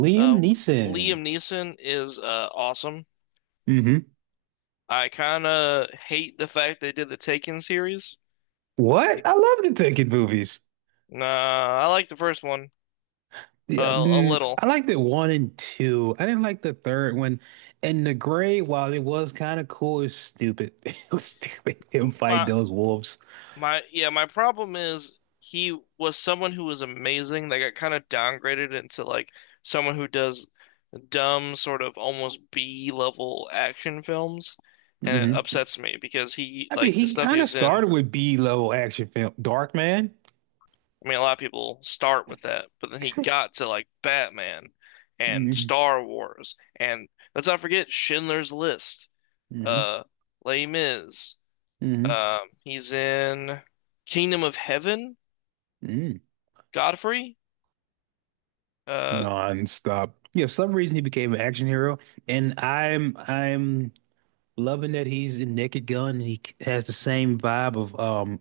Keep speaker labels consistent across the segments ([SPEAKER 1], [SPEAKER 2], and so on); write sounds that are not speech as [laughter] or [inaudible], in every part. [SPEAKER 1] Liam
[SPEAKER 2] Uh,
[SPEAKER 1] Neeson.
[SPEAKER 2] Liam Neeson is awesome.
[SPEAKER 1] Hmm.
[SPEAKER 2] I kind of hate the fact they did the Taken series.
[SPEAKER 1] What? I love the Taken movies.
[SPEAKER 2] Nah, I like the first one
[SPEAKER 1] Yeah,
[SPEAKER 2] a
[SPEAKER 1] I
[SPEAKER 2] little.
[SPEAKER 1] liked it one and two. I didn't like the third one. And the gray, while it was kind of cool, it's stupid. [laughs] It was stupid [laughs] him
[SPEAKER 2] My
[SPEAKER 1] fight those wolves.
[SPEAKER 2] my problem is he was someone who was amazing. They got kind of downgraded into like someone who does dumb sort of almost B level action films, and it
[SPEAKER 1] Hmm.
[SPEAKER 2] upsets me because he
[SPEAKER 1] I mean,
[SPEAKER 2] like the
[SPEAKER 1] he
[SPEAKER 2] stuff he
[SPEAKER 1] kind of
[SPEAKER 2] was in.
[SPEAKER 1] started with B-level action film, Dark Man.
[SPEAKER 2] I mean, a lot of people start with that, but then he got to like Batman and
[SPEAKER 1] Mm-hmm.
[SPEAKER 2] Star Wars, and let's not forget Schindler's List,
[SPEAKER 1] Mm-hmm.
[SPEAKER 2] uh, Les Mis.
[SPEAKER 1] Mm-hmm.
[SPEAKER 2] He's in Kingdom of Heaven, Godfrey. Uh,
[SPEAKER 1] Non-stop. Yeah, for some reason he became an action hero, and I'm loving that he's in Naked Gun and he has the same vibe of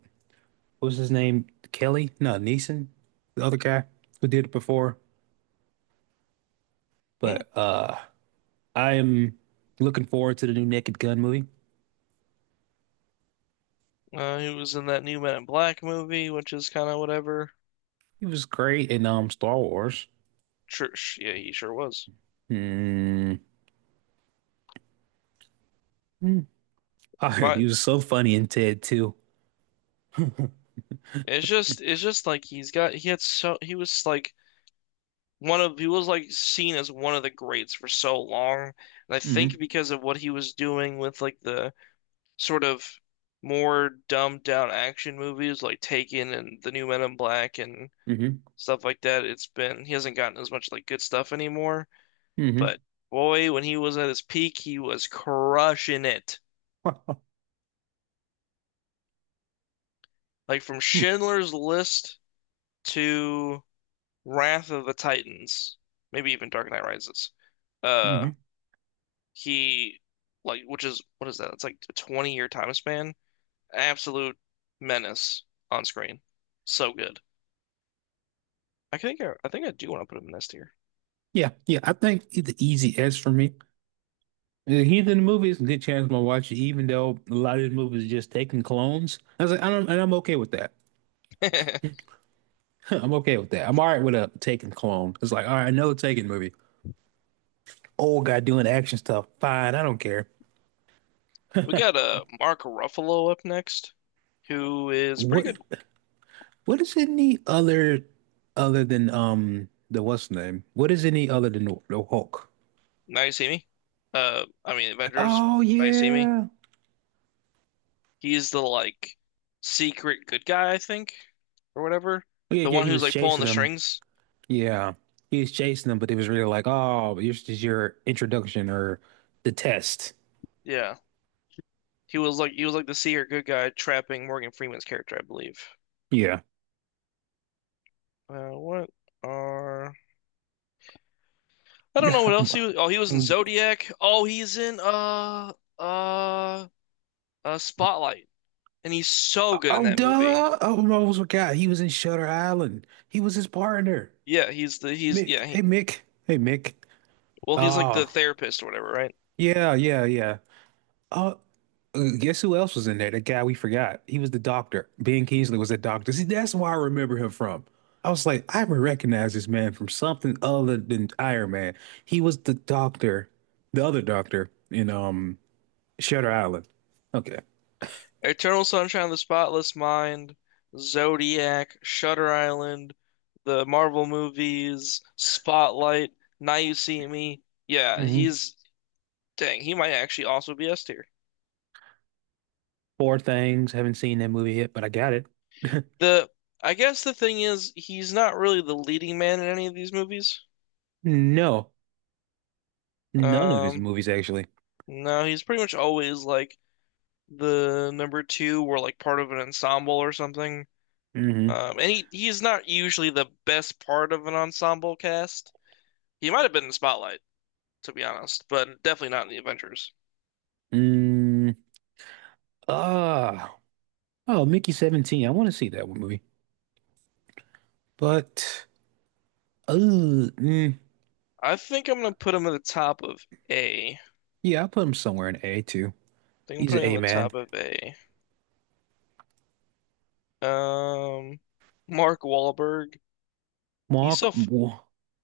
[SPEAKER 1] what's his name? Kelly? No, Neeson, the other guy who did it before.
[SPEAKER 2] hmm,
[SPEAKER 1] But I am looking forward to the new Naked Gun movie.
[SPEAKER 2] he was in that new Men in Black movie, which is kind of whatever.
[SPEAKER 1] He was great in Star Wars.
[SPEAKER 2] Sure, yeah, he sure was.
[SPEAKER 1] Hmm. Hmm. [laughs] He
[SPEAKER 2] But
[SPEAKER 1] was so funny in Ted too. [laughs]
[SPEAKER 2] it's just like he's got, he had so, he was like one of he was like seen as one of the greats for so long. And I think
[SPEAKER 1] Hmm.
[SPEAKER 2] because of what he was doing with like the sort of more dumbed down action movies like Taken and The New Men in Black and
[SPEAKER 1] Hmm.
[SPEAKER 2] stuff like that, it's been he hasn't gotten as much like good stuff anymore.
[SPEAKER 1] Hmm. Hmm.
[SPEAKER 2] But boy, when he was at his peak, he was crushing it. Like from Schindler's List to Wrath of the Titans, maybe even Dark Knight Rises. Uh
[SPEAKER 1] [laughs]
[SPEAKER 2] He like, which is what is that? It's like a 20-year time span. Absolute menace on screen. So good. I think I do want to put him in this tier.
[SPEAKER 1] Yeah, yeah. I think the easy S for me. The Heathen movies, good chance I'm gonna watch it, even though a lot of the movies just taking clones. I was like, I don't, and I'm okay with that.
[SPEAKER 2] [laughs]
[SPEAKER 1] [laughs] I'm okay with that. I'm all right with a taking clone. It's like, all right, another taking movie. Old guy doing action stuff. Fine, I don't care.
[SPEAKER 2] We got Mark Ruffalo up next, who is pretty
[SPEAKER 1] What
[SPEAKER 2] good.
[SPEAKER 1] what is any other than the what's his name? What is any other than the Hulk?
[SPEAKER 2] Now you see me. I mean Avengers,
[SPEAKER 1] Oh
[SPEAKER 2] now you see me.
[SPEAKER 1] yeah.
[SPEAKER 2] He's the like secret good guy, I think, or whatever.
[SPEAKER 1] Oh, yeah,
[SPEAKER 2] The
[SPEAKER 1] yeah,
[SPEAKER 2] one
[SPEAKER 1] he
[SPEAKER 2] who's
[SPEAKER 1] was
[SPEAKER 2] like pulling
[SPEAKER 1] chasing
[SPEAKER 2] the
[SPEAKER 1] him.
[SPEAKER 2] strings.
[SPEAKER 1] Yeah. He was chasing him, but it was really like, oh, this is your introduction or the test.
[SPEAKER 2] Yeah. He was like the secret good guy trapping Morgan Freeman's character, I believe.
[SPEAKER 1] Yeah.
[SPEAKER 2] What are I don't know what else he
[SPEAKER 1] [laughs]
[SPEAKER 2] was. Oh, he was in Zodiac. Oh, he's in uh Spotlight, and he's so good in
[SPEAKER 1] Oh,
[SPEAKER 2] that movie.
[SPEAKER 1] duh. Oh, I almost forgot. He was in Shutter Island. He was his partner,
[SPEAKER 2] Yeah, he's the he's
[SPEAKER 1] Mick.
[SPEAKER 2] yeah
[SPEAKER 1] Hey,
[SPEAKER 2] he
[SPEAKER 1] Mick. Hey, Mick.
[SPEAKER 2] well He's like the
[SPEAKER 1] Oh,
[SPEAKER 2] therapist or whatever, right?
[SPEAKER 1] yeah, yeah, yeah. Oh, guess who else was in there? The guy we forgot. He was the doctor. Ben Kingsley was the doctor. See, that's why I remember him from. I was like, I would recognize this man from something other than Iron Man. He was the doctor, the other doctor in Shutter Island. Okay.
[SPEAKER 2] Eternal Sunshine of the Spotless Mind, Zodiac, Shutter Island, the Marvel movies, Spotlight, Now You See Me. Yeah,
[SPEAKER 1] Hmm.
[SPEAKER 2] he's Dang. He might actually also be S tier.
[SPEAKER 1] Poor things. Haven't seen that movie yet, but I got it. [laughs]
[SPEAKER 2] The I guess the thing is he's not really the leading man in any of these movies.
[SPEAKER 1] No. None of his
[SPEAKER 2] Um,
[SPEAKER 1] movies, actually.
[SPEAKER 2] no, he's pretty much always like the number two or like part of an ensemble or something.
[SPEAKER 1] Hmm.
[SPEAKER 2] And he's not usually the best part of an ensemble cast. He might have been in Spotlight, to be honest, but definitely not in the Avengers.
[SPEAKER 1] Mm, ah, oh, Mickey 17. I want to see that one movie. But, uh, mm,
[SPEAKER 2] I think I'm gonna put him at the top of A. I
[SPEAKER 1] yeah, I put him somewhere in A too.
[SPEAKER 2] think I'm
[SPEAKER 1] He's an
[SPEAKER 2] putting
[SPEAKER 1] A
[SPEAKER 2] him at the
[SPEAKER 1] man.
[SPEAKER 2] top of A. Um, Mark Wahlberg. He's so
[SPEAKER 1] Mark,
[SPEAKER 2] f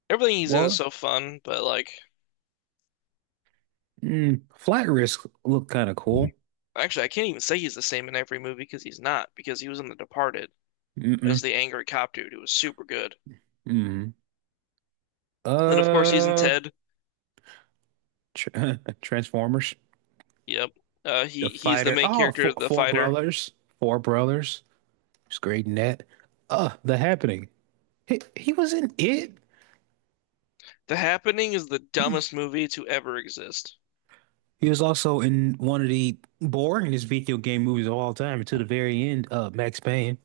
[SPEAKER 2] Everything he's in is
[SPEAKER 1] Wall,
[SPEAKER 2] so fun, but like,
[SPEAKER 1] Flat Risk look kind of cool.
[SPEAKER 2] actually, I can't even say he's the same in every movie because he's not, because he was in The Departed as
[SPEAKER 1] Mm-mm,
[SPEAKER 2] the angry cop dude who was super good.
[SPEAKER 1] mm.
[SPEAKER 2] And of course, he's in
[SPEAKER 1] Uh,
[SPEAKER 2] Ted.
[SPEAKER 1] tr [laughs] Transformers,
[SPEAKER 2] Yep.
[SPEAKER 1] The
[SPEAKER 2] He's the
[SPEAKER 1] Fighter.
[SPEAKER 2] main
[SPEAKER 1] Oh,
[SPEAKER 2] character,
[SPEAKER 1] Four,
[SPEAKER 2] the
[SPEAKER 1] Four
[SPEAKER 2] fighter.
[SPEAKER 1] Brothers. Four Brothers. He's great in that. The Happening. He was in it.
[SPEAKER 2] The Happening is the dumbest movie to ever exist.
[SPEAKER 1] He was also in one of the boringest video game movies of all time to the very end, Max Payne.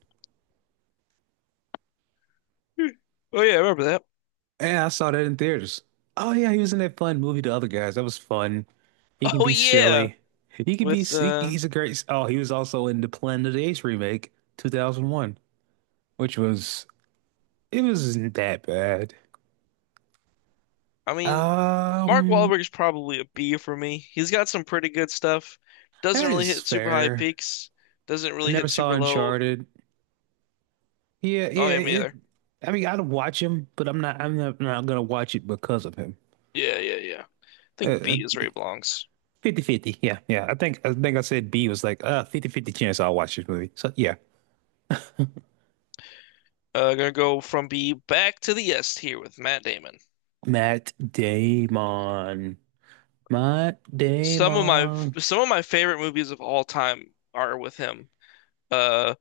[SPEAKER 2] Hmm. Oh yeah, I remember that. [laughs]
[SPEAKER 1] Yeah, I saw that in theaters. Oh yeah, he was in that fun movie, The Other Guys. That was fun. He can
[SPEAKER 2] Oh
[SPEAKER 1] be
[SPEAKER 2] yeah,
[SPEAKER 1] silly. He can be.
[SPEAKER 2] with
[SPEAKER 1] He, he's a great. Oh, he was also in the Planet of the Apes remake, 2001, which was it wasn't that bad.
[SPEAKER 2] I mean, Mark
[SPEAKER 1] Um,
[SPEAKER 2] Wahlberg's probably a B for me. He's got some pretty good stuff. Doesn't
[SPEAKER 1] that
[SPEAKER 2] really
[SPEAKER 1] is
[SPEAKER 2] hit super high
[SPEAKER 1] fair.
[SPEAKER 2] peaks. Doesn't
[SPEAKER 1] I
[SPEAKER 2] really
[SPEAKER 1] never
[SPEAKER 2] hit
[SPEAKER 1] saw
[SPEAKER 2] super low.
[SPEAKER 1] Uncharted. Yeah,
[SPEAKER 2] Oh
[SPEAKER 1] yeah.
[SPEAKER 2] yeah, me
[SPEAKER 1] It.
[SPEAKER 2] either.
[SPEAKER 1] I mean, I'd watch him, but I'm not. I'm not, not gonna watch it because of him.
[SPEAKER 2] Yeah, yeah, yeah. I think
[SPEAKER 1] Uh,
[SPEAKER 2] B is
[SPEAKER 1] uh,
[SPEAKER 2] where he belongs.
[SPEAKER 1] 50/50, yeah, yeah. I think I said B was like 50/50 chance I'll watch this movie. So yeah.
[SPEAKER 2] Gonna go from B back to the S here with Matt Damon.
[SPEAKER 1] Matt Damon. Matt
[SPEAKER 2] Some of my
[SPEAKER 1] Damon.
[SPEAKER 2] some of my favorite movies of all time are with him. Uh,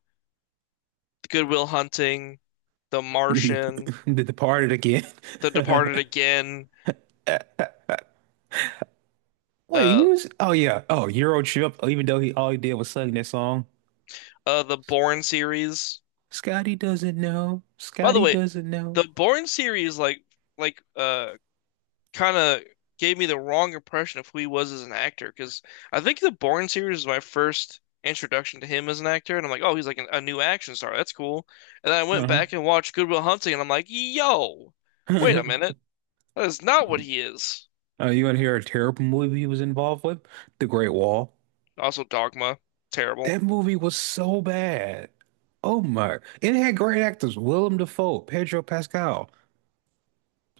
[SPEAKER 2] Goodwill Hunting, The
[SPEAKER 1] [laughs]
[SPEAKER 2] Martian,
[SPEAKER 1] Did the part again.
[SPEAKER 2] The
[SPEAKER 1] [laughs]
[SPEAKER 2] Departed again,
[SPEAKER 1] Wait, he
[SPEAKER 2] uh,
[SPEAKER 1] was, oh yeah. Oh, Euro Trip, even though he all he did was sing that song.
[SPEAKER 2] the Bourne series.
[SPEAKER 1] Scotty doesn't know.
[SPEAKER 2] By the
[SPEAKER 1] Scotty
[SPEAKER 2] way,
[SPEAKER 1] doesn't know.
[SPEAKER 2] the Bourne series, like uh kind of gave me the wrong impression of who he was as an actor because I think the Bourne series was my first introduction to him as an actor, and I'm like, oh, he's like a new action star. That's cool. And then I went
[SPEAKER 1] Uh-huh.
[SPEAKER 2] back and watched Good Will Hunting, and I'm like, yo, wait a minute,
[SPEAKER 1] [laughs]
[SPEAKER 2] that is not what he is.
[SPEAKER 1] You want to hear a terrible movie he was involved with? The Great Wall.
[SPEAKER 2] Also, Dogma, terrible.
[SPEAKER 1] That movie was so bad. Oh my. It had great actors. Willem Dafoe, Pedro Pascal.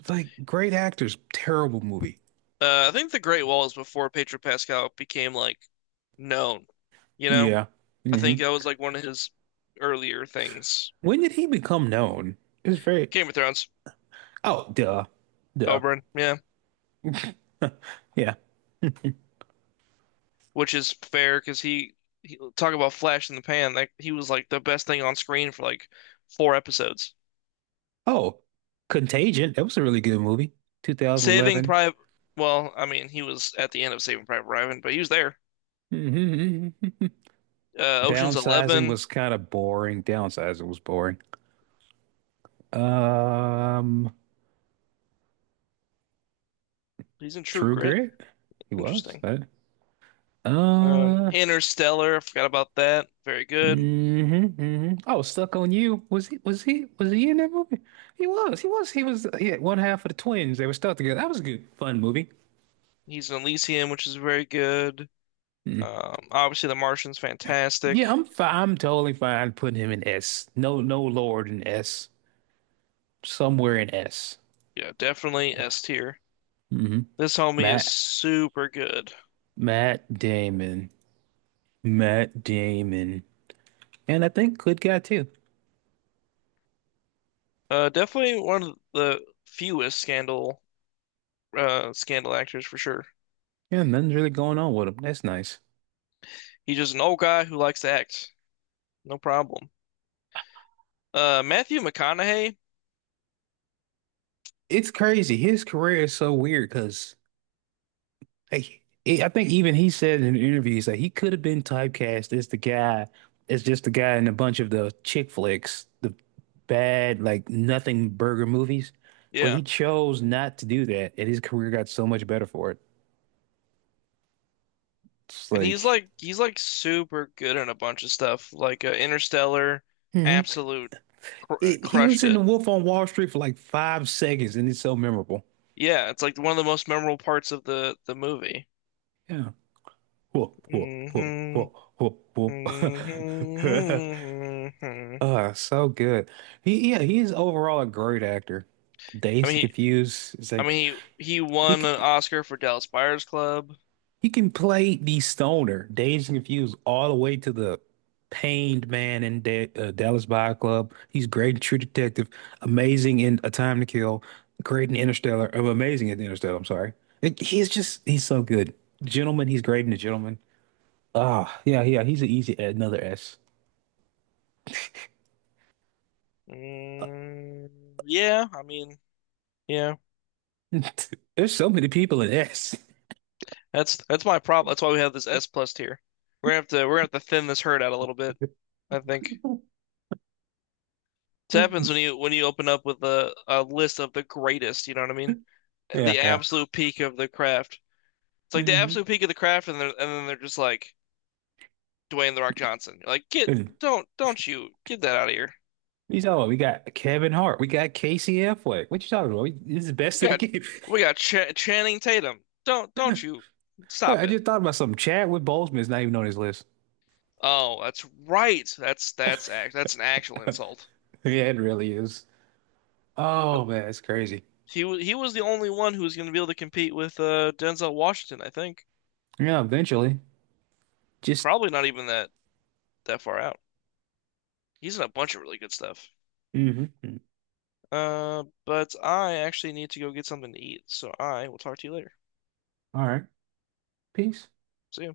[SPEAKER 1] Like great actors. Terrible movie.
[SPEAKER 2] I think The Great Wall is before Pedro Pascal became like known. You know,
[SPEAKER 1] Yeah.
[SPEAKER 2] I think
[SPEAKER 1] Hmm.
[SPEAKER 2] that was like one of his earlier things.
[SPEAKER 1] When did he become known? It's very.
[SPEAKER 2] Game of Thrones,
[SPEAKER 1] Oh, duh. Duh.
[SPEAKER 2] Oberyn, yeah.
[SPEAKER 1] Yeah.
[SPEAKER 2] Which is fair because he talk about flash in the pan. Like he was like the best thing on screen for like four episodes.
[SPEAKER 1] Oh, Contagion. That was a really good movie.
[SPEAKER 2] Saving
[SPEAKER 1] 2011.
[SPEAKER 2] Private. Well, I mean, he was at the end of Saving Private Ryan, but he was there.
[SPEAKER 1] Hmm. [laughs]
[SPEAKER 2] Ocean's
[SPEAKER 1] Downsizing
[SPEAKER 2] 11.
[SPEAKER 1] was kind of boring. Downsizing was boring. Um,
[SPEAKER 2] He's in True
[SPEAKER 1] True
[SPEAKER 2] Grit.
[SPEAKER 1] Grit. He was.
[SPEAKER 2] Interesting.
[SPEAKER 1] Right? Uh,
[SPEAKER 2] Interstellar. I forgot about that. Very good.
[SPEAKER 1] mm hmm Oh, Stuck on You. Was he in that movie? He was. He was. He was yeah, one half of the twins. They were stuck together. That was a good fun movie.
[SPEAKER 2] He's in Elysium, which is very good.
[SPEAKER 1] Mm.
[SPEAKER 2] Obviously, The Martian's
[SPEAKER 1] Yeah,
[SPEAKER 2] fantastic.
[SPEAKER 1] I'm fine. I'm totally fine putting him in S. No, no Lord in S. Somewhere in S.
[SPEAKER 2] Yeah, definitely S tier.
[SPEAKER 1] Hmm.
[SPEAKER 2] This homie is
[SPEAKER 1] Matt
[SPEAKER 2] super good.
[SPEAKER 1] Matt Damon. Matt Damon. And I think good guy too.
[SPEAKER 2] Definitely one of the fewest scandal scandal actors for sure.
[SPEAKER 1] Yeah, nothing's really going on with him. That's nice.
[SPEAKER 2] He's just an old guy who likes to act. No problem. Matthew McConaughey,
[SPEAKER 1] It's crazy. His career is so weird because, like, I think even he said in interviews like he could have been typecast as the guy, as just the guy in a bunch of the chick flicks, the bad like nothing burger movies, but he
[SPEAKER 2] yeah,
[SPEAKER 1] chose not to do that, and his career got so much better for it. It's
[SPEAKER 2] and
[SPEAKER 1] like.
[SPEAKER 2] he's like super good in a bunch of stuff, like Interstellar,
[SPEAKER 1] Hmm.
[SPEAKER 2] absolute cr
[SPEAKER 1] He was
[SPEAKER 2] crushed
[SPEAKER 1] in The
[SPEAKER 2] it.
[SPEAKER 1] Wolf on Wall Street for like 5 seconds, and it's so memorable.
[SPEAKER 2] Yeah, it's like one of the most memorable parts of the movie.
[SPEAKER 1] Yeah. Whoa, whoa, whoa,
[SPEAKER 2] hmm
[SPEAKER 1] whoa, whoa, whoa. [laughs]
[SPEAKER 2] hmm
[SPEAKER 1] So good. He Yeah, he is overall a great actor.
[SPEAKER 2] I
[SPEAKER 1] Dazed
[SPEAKER 2] mean,
[SPEAKER 1] and Confused is like
[SPEAKER 2] he
[SPEAKER 1] he
[SPEAKER 2] won an
[SPEAKER 1] c-
[SPEAKER 2] Oscar for Dallas Buyers Club.
[SPEAKER 1] he can play the stoner, Dazed and Confused, all the way to the pained man in De Dallas Buy Club. He's great in True Detective, amazing in A Time to Kill, great in Interstellar, amazing in Interstellar. I'm sorry. He's just, he's so good. Gentleman, he's great in The Gentleman. Ah, yeah, yeah, he's an easy another S.
[SPEAKER 2] Mm, yeah, I mean, yeah.
[SPEAKER 1] [laughs] There's so many people in S.
[SPEAKER 2] That's my problem. That's why we have this S plus tier. We're gonna have to thin this herd out a little bit, I think.
[SPEAKER 1] [laughs]
[SPEAKER 2] It happens when you open up with a list of the greatest, you know what I mean?
[SPEAKER 1] Yeah,
[SPEAKER 2] The
[SPEAKER 1] yeah.
[SPEAKER 2] absolute peak of the craft. It's like the
[SPEAKER 1] Hmm.
[SPEAKER 2] absolute peak of the craft and then they're just like Dwayne The Rock Johnson. You're like, get
[SPEAKER 1] You
[SPEAKER 2] don't you get that out of here.
[SPEAKER 1] talking about? We got Kevin Hart. We got Casey Affleck. What you talking about? This is the
[SPEAKER 2] We
[SPEAKER 1] best of the
[SPEAKER 2] got
[SPEAKER 1] game.
[SPEAKER 2] we got Ch Channing Tatum.
[SPEAKER 1] [laughs] Wait,
[SPEAKER 2] Don't you stop
[SPEAKER 1] I
[SPEAKER 2] it.
[SPEAKER 1] just thought about something. Chadwick Boseman is not even on his list. [laughs]
[SPEAKER 2] Oh, that's right. That's an actual insult.
[SPEAKER 1] Yeah, it really is. Oh man, it's crazy.
[SPEAKER 2] He was the only one who was going to be able to compete with Denzel Washington, I think.
[SPEAKER 1] Yeah, eventually. Just.
[SPEAKER 2] Probably not even that That far out. He's in a bunch of really good stuff.
[SPEAKER 1] Mhm.
[SPEAKER 2] But I actually need to go get something to eat, so I will talk to you later.
[SPEAKER 1] All right. Peace.
[SPEAKER 2] See you.